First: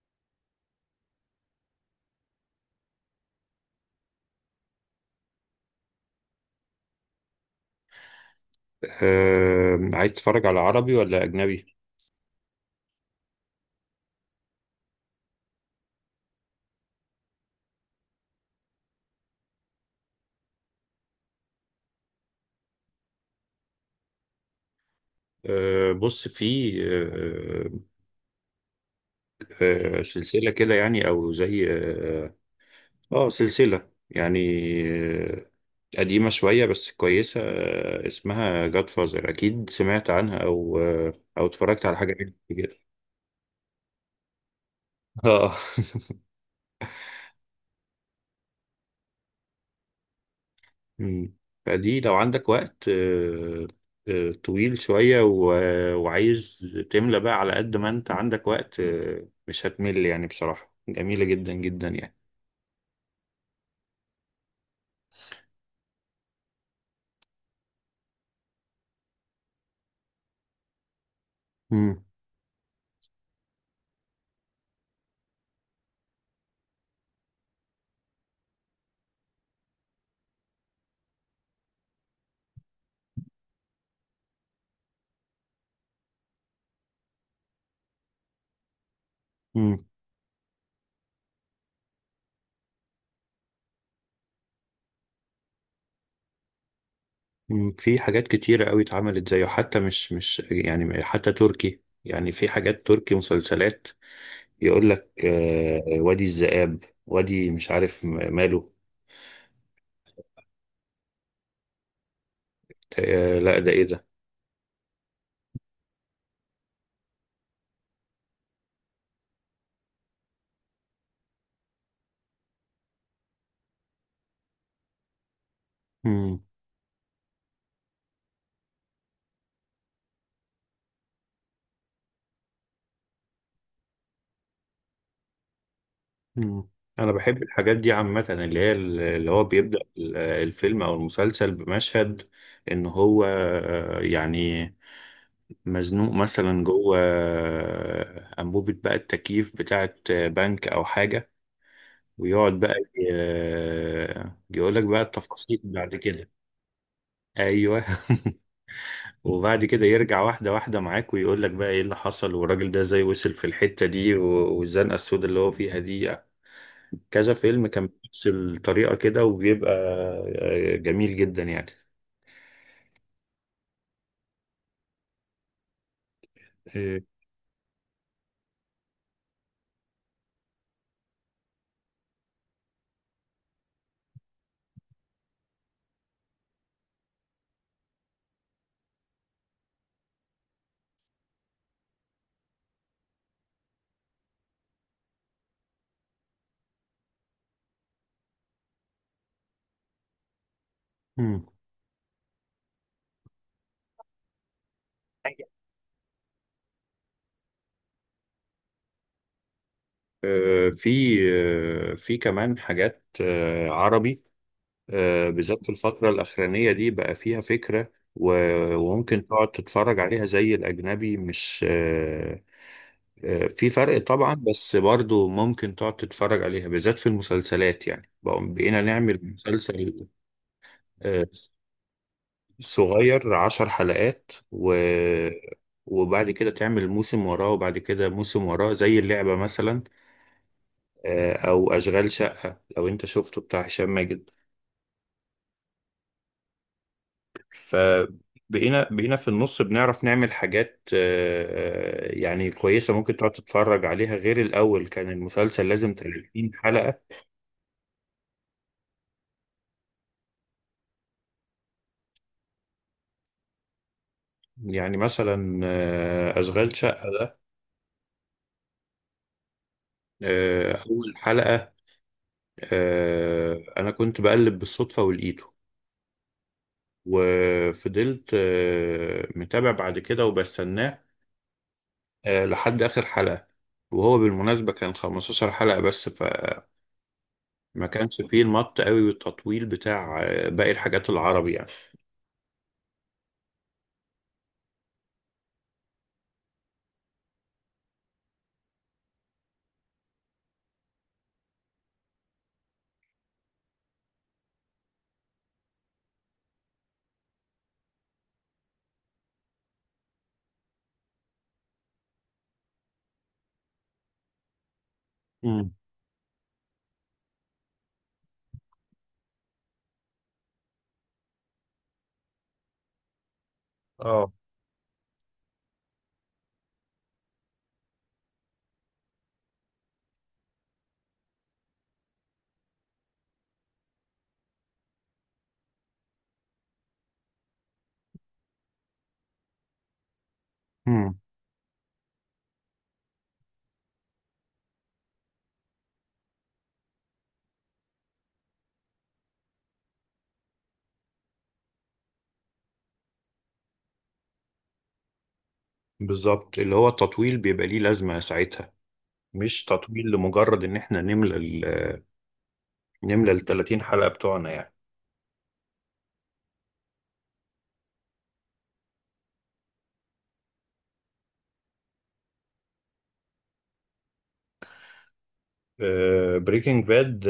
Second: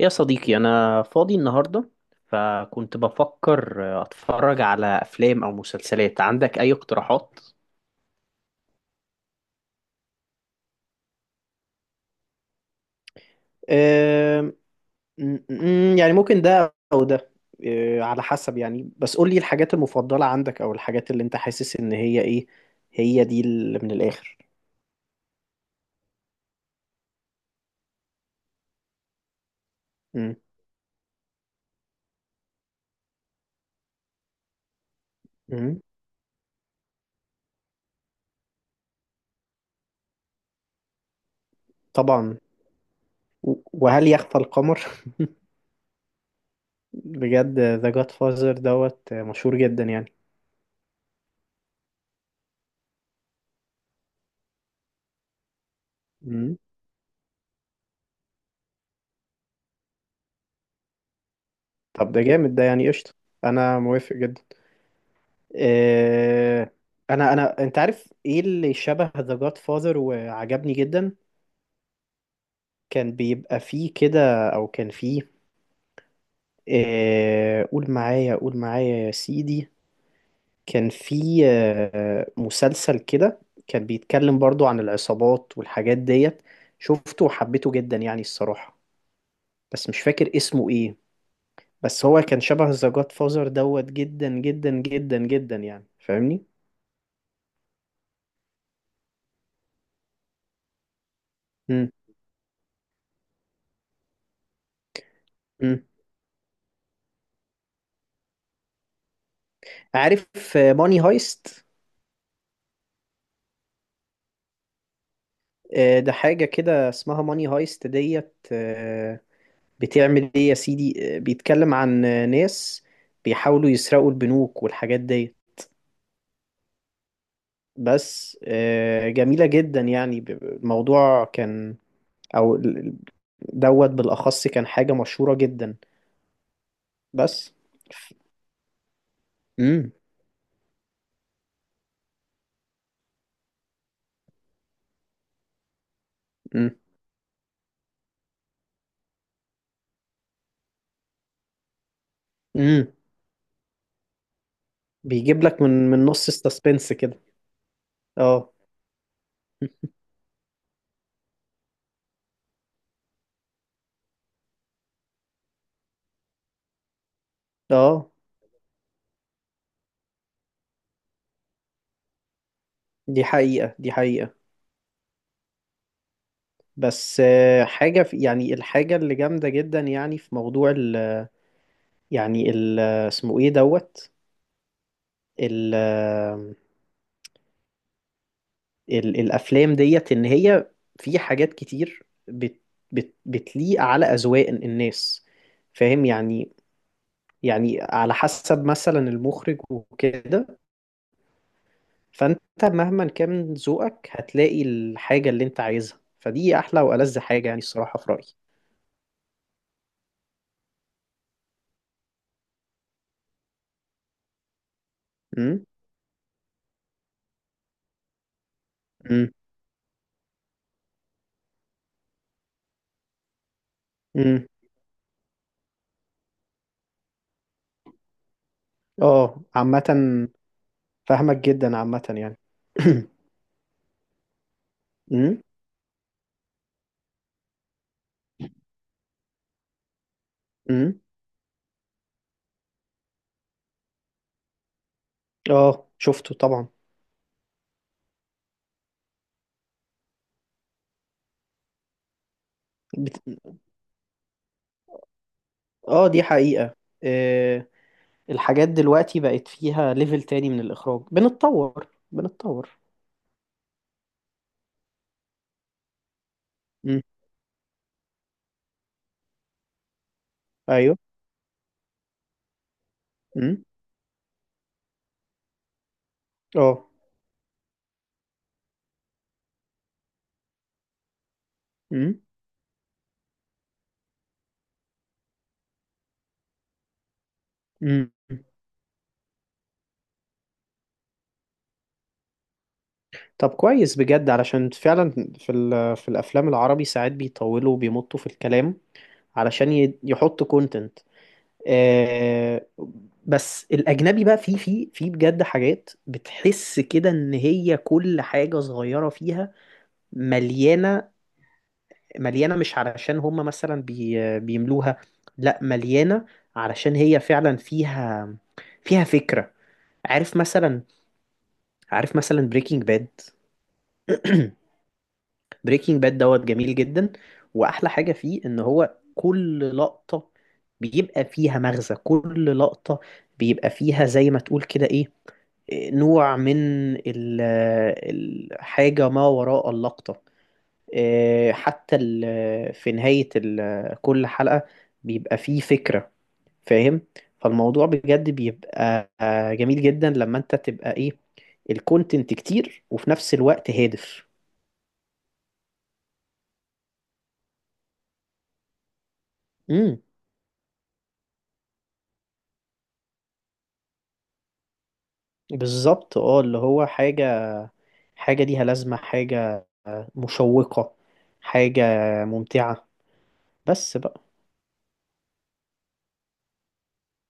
يا صديقي، أنا فاضي النهاردة، فكنت بفكر أتفرج على أفلام أو مسلسلات. عندك أي اقتراحات؟ عايز تتفرج على عربي ولا أجنبي؟ أم، أم، يعني ممكن ده او ده. على حسب يعني، بس قول لي الحاجات المفضلة عندك او الحاجات اللي انت حاسس ان هي ايه. هي دي اللي من الاخر. بص في أم. سلسلة كده يعني أو زي سلسلة يعني. آه، أم. قديمة شوية بس كويسة، اسمها جاد فازر، أكيد سمعت عنها أو أو اتفرجت على حاجة منها طبعا. كده. وهل يخفى القمر؟ آه بجد، ذا جاد فازر دوت مشهور جدا يعني. مم. فدي لو عندك وقت طويل شوية و- آه، أم. وعايز تملى بقى، على قد ما أنت عندك وقت مش هتمل يعني، بصراحة جميلة جدا جدا طب، يعني. ده جامد ده، يعني قشطة. انا موافق جدا. آه، انا انا انت عارف ايه اللي شبه ذا جاد فاذر وعجبني جدا. مم. كان بيبقى فيه كده، او كان فيه، قول معايا قول معايا يا سيدي، كان فيه مسلسل كده. كان بيتكلم برضو عن العصابات والحاجات ديت. شفته وحبيته جدا يعني، الصراحة. مم. بس مش فاكر اسمه ايه. بس هو كان شبه ذا جاد فاذر دوت جدا جدا جدا جدا يعني. فاهمني؟ مم. في حاجات كتيرة قوي اتعملت زيه، حتى مش يعني، حتى تركي مم. يعني، في حاجات تركي مسلسلات يقول لك مم. آه، وادي الذئاب، وادي مش عارف ماله. عارف ماني هايست؟ آه لا، ده ايه ده؟ ده حاجة كده اسمها ماني هايست ديت. بتعمل ايه يا سيدي؟ بيتكلم عن ناس بيحاولوا يسرقوا البنوك والحاجات ديت. مم. بس جميلة جدا يعني. الموضوع كان، او دوت بالأخص كان حاجة مشهورة جدا. مم. انا بحب بس. الحاجات دي عامة، اللي هي اللي هو بيبدأ امم. الفيلم او المسلسل بمشهد ان هو يعني مزنوق مثلا امم. جوه انبوبة بقى التكييف بتاعت بنك او حاجة، ويقعد بقى امم. يقول لك بقى بيجيب التفاصيل لك من بعد من نص كده. السسبنس كده. ايوه اه. وبعد كده يرجع واحده واحده معاك ويقول لك بقى ايه اللي حصل، والراجل ده ازاي وصل في الحته دي والزنقه السوداء اللي هو فيها دي. كذا فيلم كان اه. بنفس الطريقه كده، وبيبقى جميل جدا يعني. دي حقيقة. دي حقيقة. آه، بس حاجة في يعني، الحاجة اللي جامدة جدا يعني، في موضوع ال، يعني ال اسمه ايه دوت، ال ال الأفلام ديت، إن هي في حاجات كتير بت بتليق على أذواق الناس. فاهم يعني على حسب مثلا المخرج وكده. مم. فأنت مهما كان ذوقك هتلاقي الحاجة اللي أنت عايزها. فدي أحلى وألذ حاجة يعني، الصراحة، في رأيي. آه، في في كمان حاجات عربي، بالذات امم. في الفترة الأخرانية دي بقى فيها فكرة وممكن امم. تقعد تتفرج عليها زي الأجنبي. مش في فرق طبعا، امم. بس برضو ممكن تقعد تتفرج عليها، بالذات في المسلسلات يعني. بقينا نعمل اه. عامة، مسلسل آه، فاهمك جدا عامة يعني. صغير عشر حلقات، و امم. وبعد كده تعمل موسم وراه، وبعد كده موسم وراه، زي اللعبة مثلا، امم. أو أشغال شقة لو أنت شفته، بتاع هشام ماجد. اه. شفته طبعا. فبقينا في النص بنعرف نعمل حاجات يعني كويسة ممكن بت... تقعد تتفرج عليها، غير الأول كان المسلسل لازم اه، دي 30 حقيقة. حلقة. آه الحاجات دلوقتي بقت فيها ليفل تاني من الإخراج. بنتطور بنتطور. يعني مثلا أشغال امم. شقة ده، ايوه. أول حلقة امم. أنا كنت بقلب بالصدفة ولقيته، اه. وفضلت متابع بعد كده وبستناه امم. لحد آخر حلقة. وهو بالمناسبة كان 15 حلقة بس، ما امم. كانش فيه المط قوي والتطويل بتاع باقي الحاجات العربي يعني. طب كويس بجد، علشان فعلا في الأفلام العربي ساعات بيطولوا وبيمطوا في الكلام علشان يحطوا كونتنت. آه، بس الاجنبي بقى فيه بجد حاجات بتحس كده ان هي كل حاجه صغيره فيها مليانه. مليانه مش علشان هم مثلا بيملوها، لا، امم مليانه علشان هي فعلا فيها فكره. عارف مثلا عارف مثلا بريكنج باد؟ اه بريكنج باد دوت جميل جدا. واحلى حاجه فيه ان هو كل لقطه بيبقى فيها مغزى، كل لقطه بيبقى فيها زي ما تقول كده ايه، نوع من ال- الحاجة ما وراء اللقطة. امم حتى في نهاية كل حلقة بيبقى فيه فكرة، فاهم؟ فالموضوع بجد بيبقى جميل جدا لما انت تبقى ايه، الكونتنت كتير وفي نفس الوقت هادف. بالظبط، اللي هو التطويل بيبقى ليه لازمة ساعتها، مش امم. تطويل لمجرد ان احنا نملى ال آه، نملى ال 30 حلقة بتوعنا يعني. بالظبط اه، اللي هو حاجة ليها لازمة، حاجة مشوقة، حاجة ممتعة بس بقى. بريكنج باد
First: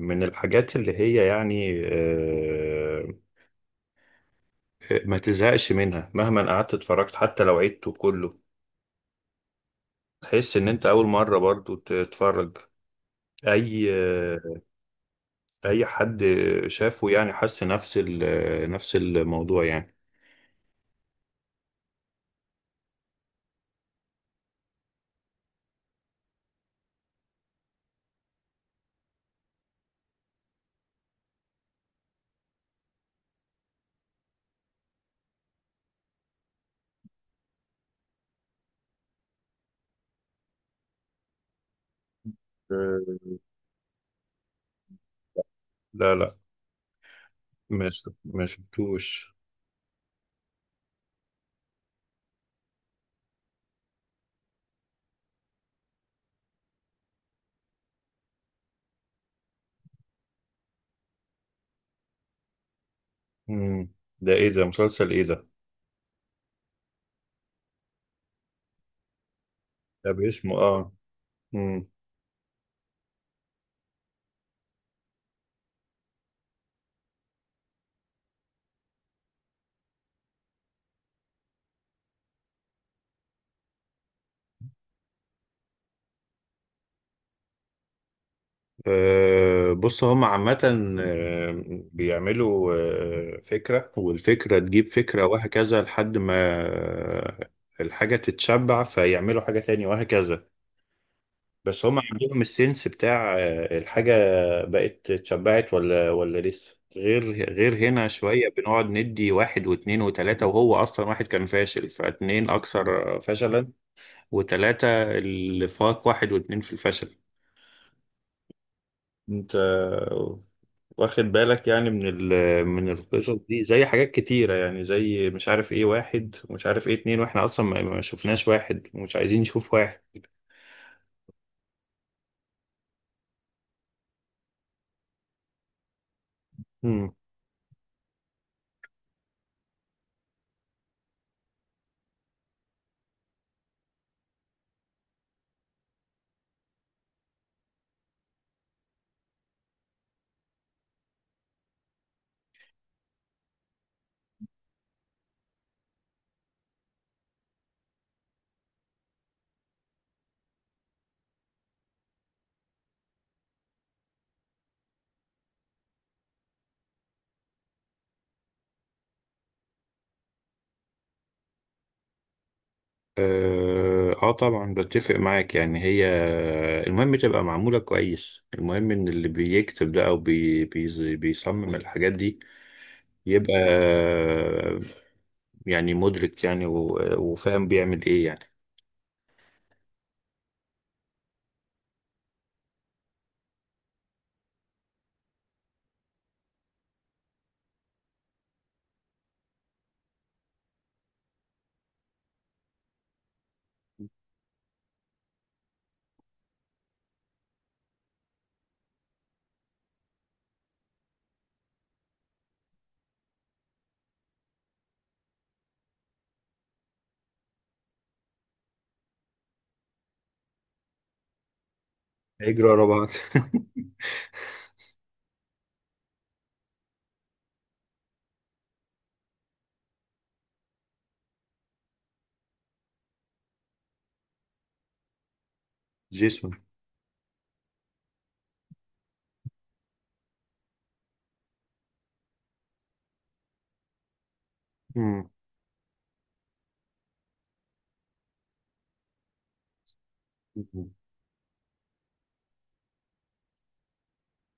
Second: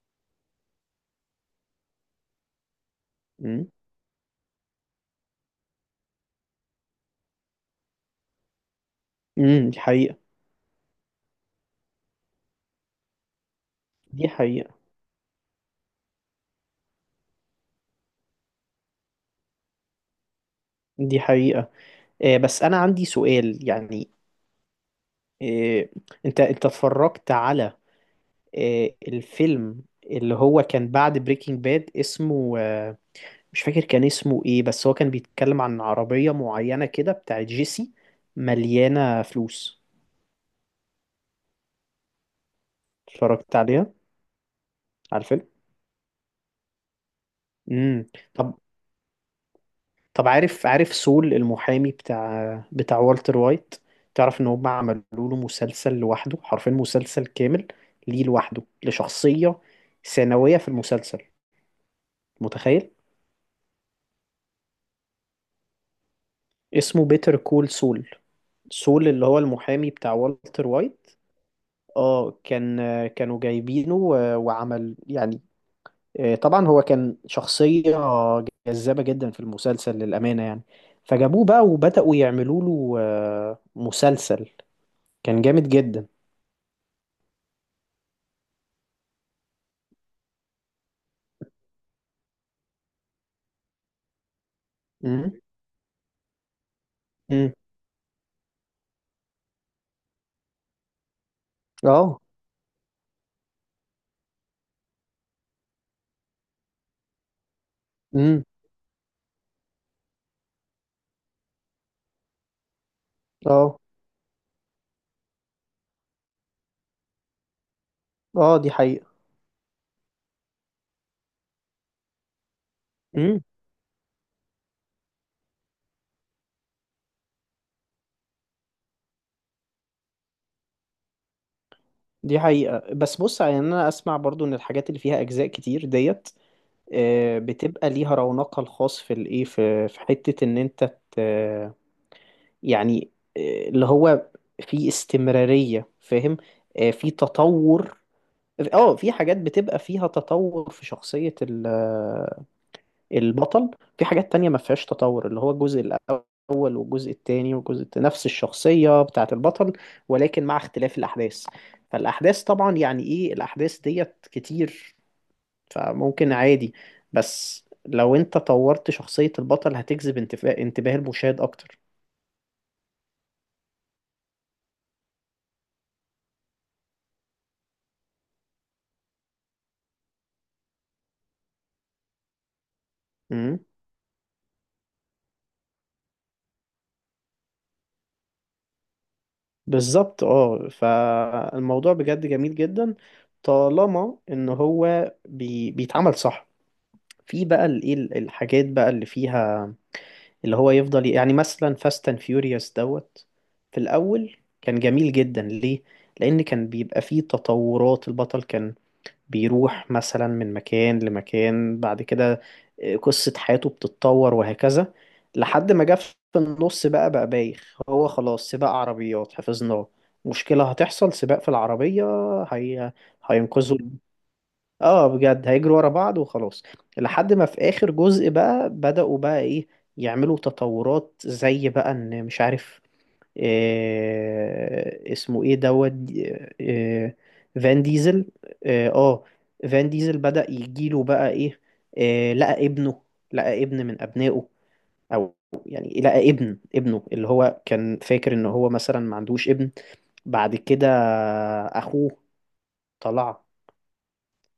من الحاجات اللي هي يعني امم. ما تزهقش منها مهما قعدت اتفرجت، حتى لو عدته كله امم، دي حقيقة. تحس ان انت اول مرة برضو تتفرج. اي دي آه، حقيقة. اي حد شافه يعني حس نفس نفس الموضوع يعني. دي حقيقة. بس انا عندي سؤال يعني. آه، انت اتفرجت على الفيلم اللي هو كان بعد بريكنج باد، اسمه مش فاكر كان اسمه ايه. بس هو كان بيتكلم عن عربية معينة كده بتاعت جيسي مليانة فلوس. آه اتفرجت عليها، على الفيلم؟ لا لا، امم. مش ما طب شفتوش. طب عارف سول المحامي بتاع والتر وايت؟ تعرف ان هم عملوا له مسلسل لوحده، حرفيا مسلسل كامل ليه لوحده لشخصية ثانوية في المسلسل، متخيل؟ مم. ده ايه ده؟ مسلسل ايه ده؟ اسمه بيتر كول سول. سول اللي هو المحامي ده بتاع باسمه والتر اه. وايت. مم. اه. كانوا جايبينه، وعمل يعني، طبعا هو كان شخصية جذابة جدا في المسلسل للأمانة يعني، فجابوه بقى وبدأوا يعملوا له مسلسل، كان جامد جدا. بص هم عامة آه، بيعملوا فكرة، والفكرة تجيب فكرة امم. وهكذا، لحد ما آه، امم. الحاجة تتشبع فيعملوا حاجة تانية وهكذا. بس هم اه. عندهم السنس بتاع الحاجة بقت اتشبعت ولا لسه، غير هنا امم. شوية بنقعد ندي واحد واتنين وتلاتة، وهو أصلا واحد كان فاشل، فاتنين أكثر فشلا، اه. وتلاتة اللي فاق واحد واتنين في الفشل. اه، دي حقيقة. أنت واخد بالك يعني من ال من القصص امم، دي، زي حاجات كتيرة يعني، زي مش عارف إيه واحد ومش عارف إيه اتنين، وإحنا أصلا ما شفناش واحد، ومش عايزين نشوف واحد. دي حقيقة. بس بص يعني، انا اسمع برضو ان الحاجات اللي فيها اجزاء كتير ديت مم. بتبقى ليها رونقها الخاص في الايه، في حتة ان انت ت- يعني اللي هو في استمرارية، فاهم؟ في تطور. اه، في حاجات بتبقى فيها تطور في شخصية البطل. في حاجات تانية ما فيهاش تطور، اللي هو الجزء الأول والجزء التاني والجزء نفس الشخصية بتاعة البطل ولكن مع اختلاف الأحداث. فالأحداث طبعا يعني ايه، الأحداث ديت كتير، فممكن عادي. بس لو انت طورت شخصية البطل هتجذب انتباه المشاهد اكتر. اه آه طبعا بتفق معاك يعني. هي المهم تبقى معمولة كويس، المهم ان اللي بيكتب ده او بي بي بيصمم الحاجات دي يبقى امم. يعني مدرك يعني وفاهم بيعمل ايه يعني. بالظبط اه، فالموضوع بجد جميل جدا طالما ان هو بيتعمل صح. في بقى الايه، الحاجات بقى اللي فيها اللي هو يفضل، يعني مثلا فاست اند فيوريوس دوت. في الاول كان جميل جدا ليه؟ لان كان بيبقى فيه تطورات. البطل كان بيروح مثلا من مكان لمكان، بعد كده قصة حياته بتتطور وهكذا، لحد ما جه في النص بقى بايخ. هو خلاص سباق عربيات، حفظناه. مشكلة هتحصل، سباق في العربية. هيجري ورا هي... بعض هينقذوا. اه بجد، هيجروا ورا بعض وخلاص. لحد ما في آخر جزء بقى، بدأوا بقى ايه، يعملوا تطورات زي بقى ان مش عارف اسمه ايه دوت. آه، جيسون. آه، فان ديزل. اه، فان ديزل بدأ يجيله بقى ايه، آه، لقى ابنه لقى ابن من ابنائه. مم. او يعني لقى ابن ابنه اللي هو كان فاكر ان هو مثلا ما عندوش ابن. بعد كده اخوه طلع،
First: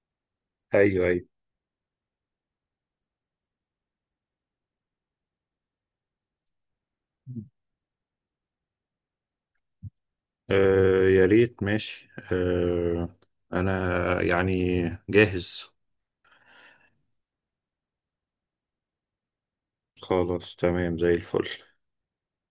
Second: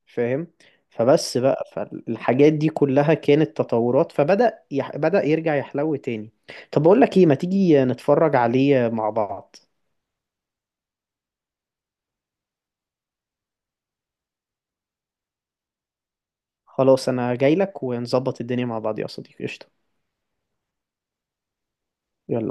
فاهم؟ ايوه ايوه. فبس بقى، فالحاجات دي كلها كانت تطورات. فبدأ يح... بدأ يرجع يحلو تاني. طب اقول لك ايه، ما تيجي نتفرج عليه مع بعض؟ آه يا ريت، ماشي آه. انا يعني جاهز. خلاص، انا جاي لك ونظبط الدنيا مع بعض يا صديقي. قشطة. خلاص تمام زي الفل. يلا.